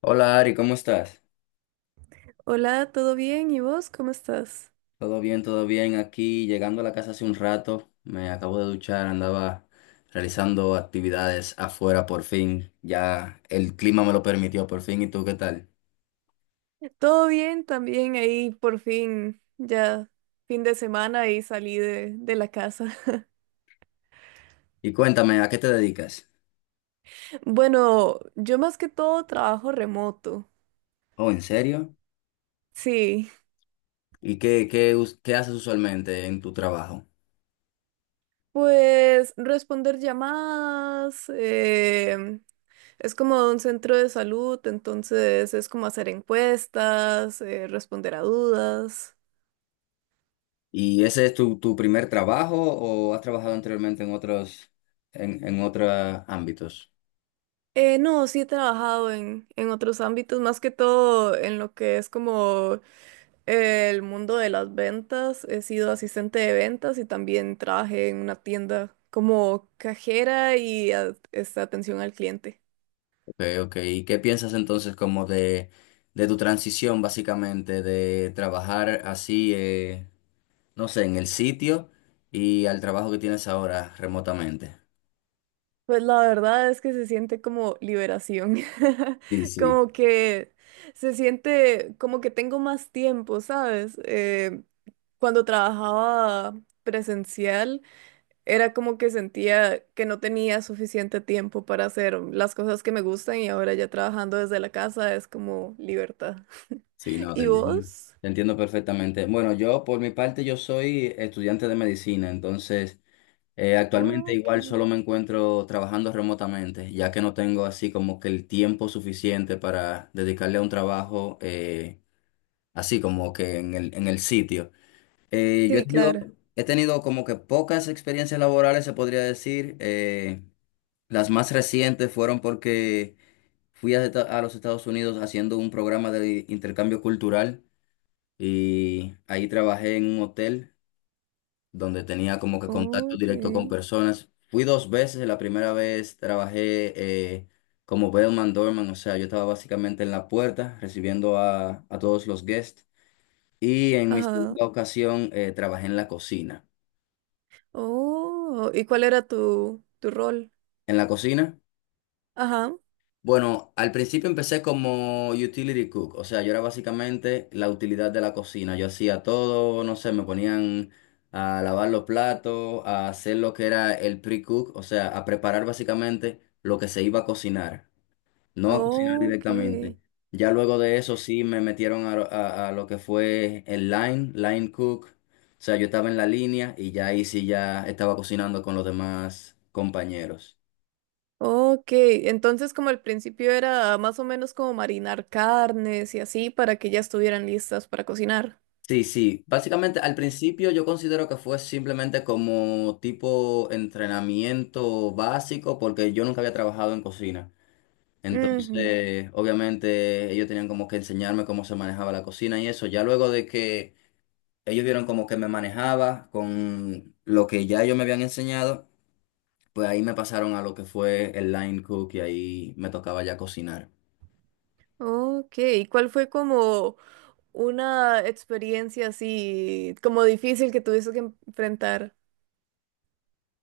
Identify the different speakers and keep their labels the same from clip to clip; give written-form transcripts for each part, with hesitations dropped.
Speaker 1: Hola, Ari, ¿cómo estás?
Speaker 2: Hola, ¿todo bien? ¿Y vos cómo estás?
Speaker 1: Todo bien, todo bien. Aquí llegando a la casa hace un rato, me acabo de duchar, andaba realizando actividades afuera por fin. Ya el clima me lo permitió por fin. ¿Y tú qué tal?
Speaker 2: Todo bien, también ahí por fin, ya fin de semana y salí de la casa.
Speaker 1: Y cuéntame, ¿a qué te dedicas?
Speaker 2: Bueno, yo más que todo trabajo remoto.
Speaker 1: Oh, ¿en serio?
Speaker 2: Sí,
Speaker 1: ¿Y qué haces usualmente en tu trabajo?
Speaker 2: pues responder llamadas, es como un centro de salud, entonces es como hacer encuestas, responder a dudas.
Speaker 1: ¿Y ese es tu primer trabajo o has trabajado anteriormente en en otros ámbitos?
Speaker 2: No, sí he trabajado en otros ámbitos, más que todo en lo que es como el mundo de las ventas. He sido asistente de ventas y también trabajé en una tienda como cajera y este, atención al cliente.
Speaker 1: Okay, ok. ¿Y qué piensas entonces como de tu transición básicamente de trabajar así, no sé, en el sitio y al trabajo que tienes ahora remotamente?
Speaker 2: Pues la verdad es que se siente como liberación,
Speaker 1: Sí, sí,
Speaker 2: como que se siente como que tengo más tiempo, ¿sabes? Cuando trabajaba presencial. Era como que sentía que no tenía suficiente tiempo para hacer las cosas que me gustan y ahora ya trabajando desde la casa es como libertad.
Speaker 1: sí, no, te
Speaker 2: ¿Y
Speaker 1: entiendo.
Speaker 2: vos?
Speaker 1: Te entiendo perfectamente. Bueno, yo por mi parte yo soy estudiante de medicina, entonces actualmente
Speaker 2: Ok.
Speaker 1: igual solo me encuentro trabajando remotamente, ya que no tengo así como que el tiempo suficiente para dedicarle a un trabajo así como que en el sitio. Yo he
Speaker 2: Sí, claro.
Speaker 1: tenido como que pocas experiencias laborales, se podría decir. Las más recientes fueron porque fui a los Estados Unidos haciendo un programa de intercambio cultural y ahí trabajé en un hotel donde tenía como que
Speaker 2: Oh,
Speaker 1: contacto directo con
Speaker 2: ok.
Speaker 1: personas. Fui dos veces, la primera vez trabajé eh, como bellman doorman, o sea, yo estaba básicamente en la puerta recibiendo a todos los guests y en mi
Speaker 2: Ajá.
Speaker 1: segunda ocasión trabajé en la cocina.
Speaker 2: Oh, ¿y cuál era tu rol?
Speaker 1: En la cocina.
Speaker 2: Ajá.
Speaker 1: Bueno, al principio empecé como utility cook, o sea, yo era básicamente la utilidad de la cocina. Yo hacía todo, no sé, me ponían a lavar los platos, a hacer lo que era el pre-cook, o sea, a preparar básicamente lo que se iba a cocinar, no a cocinar
Speaker 2: Oh,
Speaker 1: directamente.
Speaker 2: ok.
Speaker 1: Ya luego de eso sí me metieron a lo que fue el line cook, o sea, yo estaba en la línea y ya ahí sí ya estaba cocinando con los demás compañeros.
Speaker 2: Oh, ok. Entonces, como al principio era más o menos como marinar carnes y así para que ya estuvieran listas para cocinar.
Speaker 1: Sí, sí. Básicamente, al principio yo considero que fue simplemente como tipo entrenamiento básico, porque yo nunca había trabajado en cocina.
Speaker 2: Ujú.
Speaker 1: Entonces, obviamente, ellos tenían como que enseñarme cómo se manejaba la cocina y eso. Ya luego de que ellos vieron como que me manejaba con lo que ya ellos me habían enseñado, pues ahí me pasaron a lo que fue el line cook y ahí me tocaba ya cocinar.
Speaker 2: Ok. ¿Y cuál fue como una experiencia así como difícil que tuviste que enfrentar?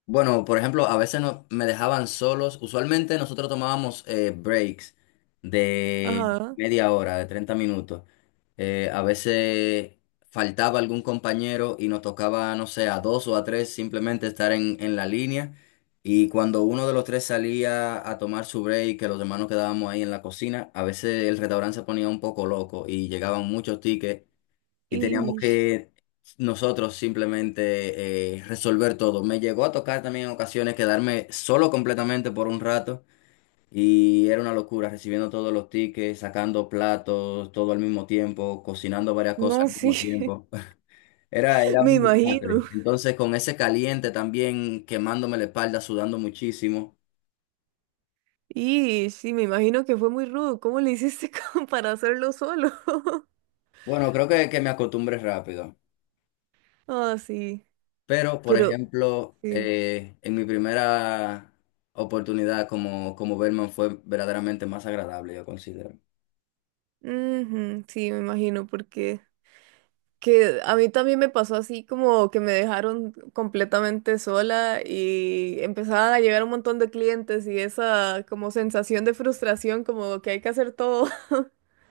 Speaker 1: Bueno, por ejemplo, a veces me dejaban solos. Usualmente nosotros tomábamos breaks de
Speaker 2: Ajá.
Speaker 1: media hora, de 30 minutos. A veces faltaba algún compañero y nos tocaba, no sé, a dos o a tres simplemente estar en la línea. Y cuando uno de los tres salía a tomar su break, que los demás nos quedábamos ahí en la cocina, a veces el restaurante se ponía un poco loco y llegaban muchos tickets y teníamos
Speaker 2: Y
Speaker 1: que nosotros simplemente resolver todo. Me llegó a tocar también en ocasiones quedarme solo completamente por un rato y era una locura recibiendo todos los tickets, sacando platos, todo al mismo tiempo, cocinando varias cosas
Speaker 2: no,
Speaker 1: al
Speaker 2: sí,
Speaker 1: mismo tiempo. Era
Speaker 2: me
Speaker 1: un desastre.
Speaker 2: imagino.
Speaker 1: Entonces con ese caliente también quemándome la espalda, sudando muchísimo.
Speaker 2: Y sí, me imagino que fue muy rudo. ¿Cómo le hiciste como para hacerlo solo?
Speaker 1: Bueno, creo que me acostumbré rápido.
Speaker 2: Ah, sí.
Speaker 1: Pero, por
Speaker 2: Pero
Speaker 1: ejemplo,
Speaker 2: sí.
Speaker 1: en mi primera oportunidad como Bellman fue verdaderamente más agradable, yo considero.
Speaker 2: Ujú, sí, me imagino porque que a mí también me pasó así como que me dejaron completamente sola y empezaban a llegar un montón de clientes y esa como sensación de frustración como que hay que hacer todo.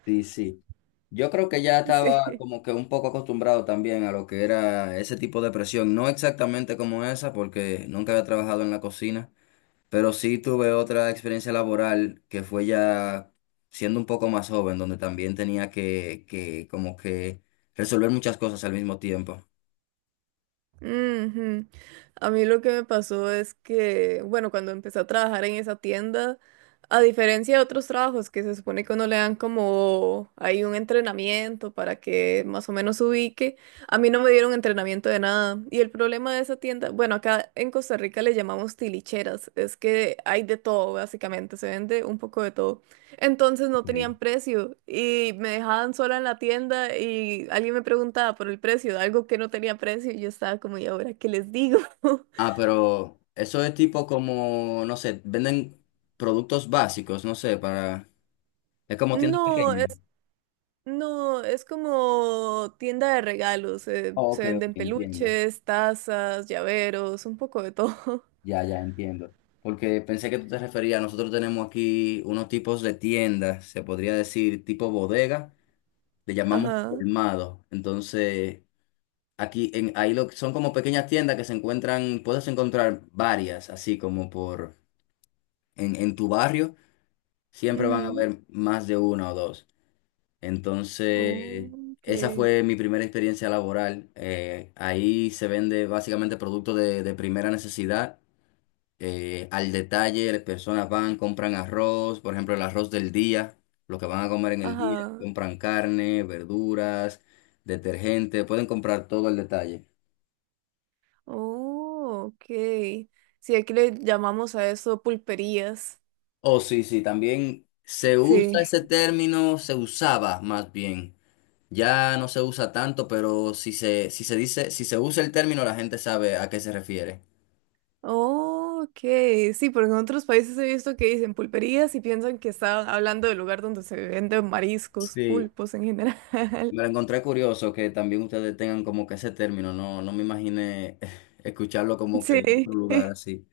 Speaker 1: Sí, sí. Yo creo que ya estaba
Speaker 2: Sí.
Speaker 1: como que un poco acostumbrado también a lo que era ese tipo de presión, no exactamente como esa, porque nunca había trabajado en la cocina, pero sí tuve otra experiencia laboral que fue ya siendo un poco más joven, donde también tenía que como que resolver muchas cosas al mismo tiempo.
Speaker 2: Ujú. A mí lo que me pasó es que, bueno, cuando empecé a trabajar en esa tienda, a diferencia de otros trabajos que se supone que uno le dan como hay un entrenamiento para que más o menos se ubique, a mí no me dieron entrenamiento de nada. Y el problema de esa tienda, bueno, acá en Costa Rica le llamamos tilicheras, es que hay de todo, básicamente, se vende un poco de todo. Entonces no tenían precio y me dejaban sola en la tienda y alguien me preguntaba por el precio de algo que no tenía precio y yo estaba como, ¿y ahora qué les digo?
Speaker 1: Ah, pero eso es tipo como, no sé, venden productos básicos, no sé, para... Es como tienda
Speaker 2: No,
Speaker 1: pequeña.
Speaker 2: es, no, es como tienda de regalos.
Speaker 1: Oh,
Speaker 2: Se
Speaker 1: ok, ok,
Speaker 2: venden
Speaker 1: entiendo.
Speaker 2: peluches, tazas, llaveros, un poco de todo.
Speaker 1: Ya, ya, entiendo. Porque pensé que tú te referías, nosotros tenemos aquí unos tipos de tiendas, se podría decir tipo bodega, le llamamos
Speaker 2: Ajá.
Speaker 1: colmado. Entonces, aquí en, ahí lo, son como pequeñas tiendas que se encuentran, puedes encontrar varias, así como por en tu barrio, siempre van a
Speaker 2: Ujú,
Speaker 1: haber más de una o dos.
Speaker 2: oh,
Speaker 1: Entonces, esa
Speaker 2: ok.
Speaker 1: fue mi primera experiencia laboral. Ahí se vende básicamente productos de primera necesidad. Al detalle, las personas van, compran arroz, por ejemplo, el arroz del día, lo que van a comer en el día,
Speaker 2: Ajá.
Speaker 1: compran carne, verduras, detergente, pueden comprar todo al detalle.
Speaker 2: Oh, ok. Sí, aquí le llamamos a eso pulperías.
Speaker 1: Oh, sí, sí, también se usa
Speaker 2: Sí.
Speaker 1: ese término, se usaba más bien. Ya no se usa tanto, pero si si se dice, si se usa el término, la gente sabe a qué se refiere.
Speaker 2: Oh, ok, sí, porque en otros países he visto que dicen pulperías y piensan que están hablando del lugar donde se venden mariscos,
Speaker 1: Sí,
Speaker 2: pulpos en general.
Speaker 1: me lo encontré curioso que también ustedes tengan como que ese término, no, no me imaginé escucharlo como que en
Speaker 2: Sí,
Speaker 1: otro lugar así.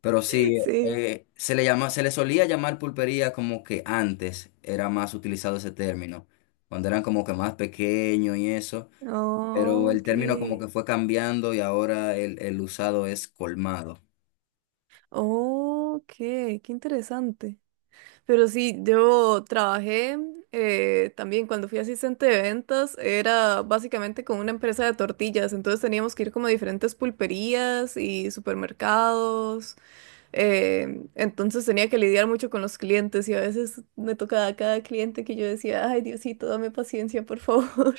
Speaker 1: Pero sí,
Speaker 2: sí.
Speaker 1: se le se le solía llamar pulpería como que antes era más utilizado ese término, cuando eran como que más pequeños y eso, pero
Speaker 2: Oh,
Speaker 1: el
Speaker 2: ok.
Speaker 1: término como que fue cambiando y ahora el usado es colmado.
Speaker 2: Oh, ok, qué interesante. Pero sí, yo trabajé también cuando fui asistente de ventas, era básicamente con una empresa de tortillas, entonces teníamos que ir como a diferentes pulperías y supermercados. Entonces tenía que lidiar mucho con los clientes y a veces me tocaba a cada cliente que yo decía, ay Diosito, dame paciencia, por favor.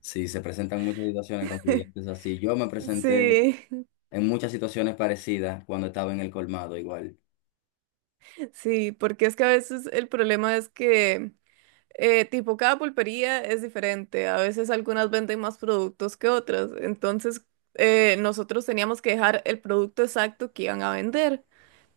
Speaker 1: Sí, se presentan muchas situaciones con clientes así. Yo me presenté
Speaker 2: Sí,
Speaker 1: en muchas situaciones parecidas cuando estaba en el colmado igual.
Speaker 2: sí, porque es que a veces el problema es que tipo, cada pulpería es diferente. A veces algunas venden más productos que otras. Entonces, nosotros teníamos que dejar el producto exacto que iban a vender.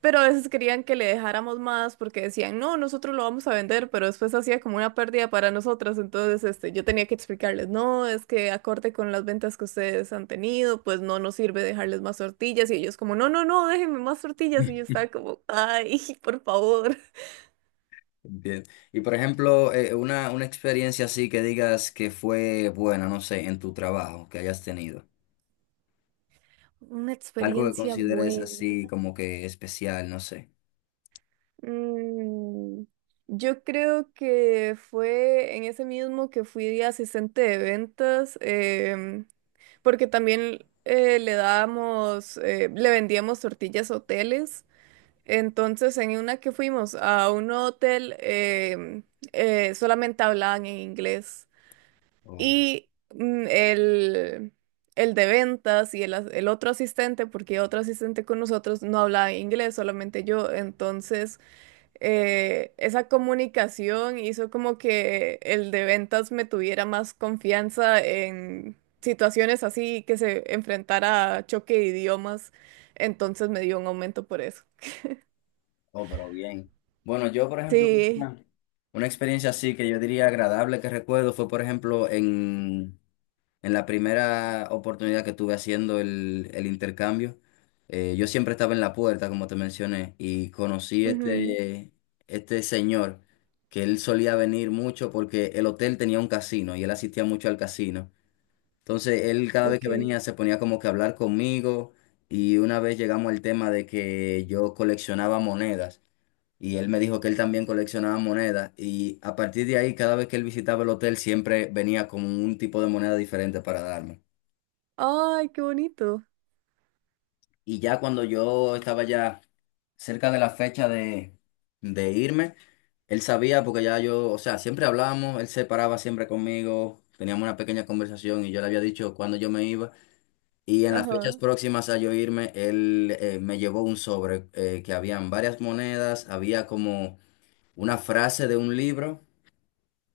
Speaker 2: Pero a veces querían que le dejáramos más porque decían, no, nosotros lo vamos a vender, pero después hacía como una pérdida para nosotras. Entonces, este, yo tenía que explicarles, no, es que acorde con las ventas que ustedes han tenido, pues no nos sirve dejarles más tortillas. Y ellos como, no, no, no, déjenme más tortillas. Y yo estaba como, ay, por favor.
Speaker 1: Bien. Y por ejemplo, una experiencia así que digas que fue buena, no sé, en tu trabajo que hayas tenido.
Speaker 2: Una
Speaker 1: Algo que
Speaker 2: experiencia
Speaker 1: consideres
Speaker 2: buena.
Speaker 1: así como que especial, no sé.
Speaker 2: Mm, yo creo que fue en ese mismo que fui de asistente de ventas, porque también le dábamos, le vendíamos tortillas a hoteles. Entonces, en una que fuimos a un hotel, solamente hablaban en inglés.
Speaker 1: Oh,
Speaker 2: Y mm, el, el de ventas y el, el otro asistente, porque otro asistente con nosotros no hablaba inglés, solamente yo. Entonces esa comunicación hizo como que el de ventas me tuviera más confianza en situaciones así que se enfrentara a choque de idiomas. Entonces me dio un aumento por eso.
Speaker 1: oh, pero bien. Bueno, yo por ejemplo,
Speaker 2: Sí.
Speaker 1: una, una experiencia así que yo diría agradable que recuerdo fue por ejemplo en la primera oportunidad que tuve haciendo el intercambio, yo siempre estaba en la puerta, como te mencioné, y conocí
Speaker 2: Ujú,
Speaker 1: este señor que él solía venir mucho porque el hotel tenía un casino y él asistía mucho al casino. Entonces, él cada vez que
Speaker 2: ok.
Speaker 1: venía se ponía como que a hablar conmigo y una vez llegamos al tema de que yo coleccionaba monedas y él me dijo que él también coleccionaba monedas y a partir de ahí, cada vez que él visitaba el hotel, siempre venía con un tipo de moneda diferente para darme.
Speaker 2: Ay, qué bonito.
Speaker 1: Y ya cuando yo estaba ya cerca de la fecha de irme, él sabía porque ya yo, o sea, siempre hablábamos, él se paraba siempre conmigo, teníamos una pequeña conversación y yo le había dicho cuándo yo me iba. Y en las fechas
Speaker 2: Ajá.
Speaker 1: próximas a yo irme, él me llevó un sobre que habían varias monedas, había como una frase de un libro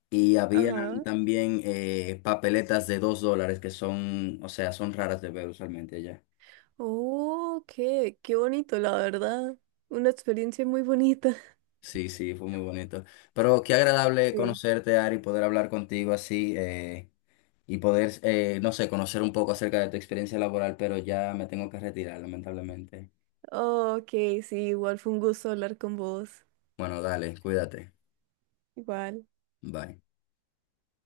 Speaker 1: y habían
Speaker 2: Ajá.
Speaker 1: también papeletas de $2 que son, o sea, son raras de ver usualmente allá.
Speaker 2: Oh, qué, qué bonito, la verdad. Una experiencia muy bonita.
Speaker 1: Sí, sí, fue muy bonito. Pero qué agradable
Speaker 2: Sí.
Speaker 1: conocerte, Ari, poder hablar contigo así y poder, no sé, conocer un poco acerca de tu experiencia laboral, pero ya me tengo que retirar, lamentablemente.
Speaker 2: Oh, ok, sí, igual fue un gusto hablar con vos.
Speaker 1: Bueno, dale, cuídate.
Speaker 2: Igual.
Speaker 1: Bye.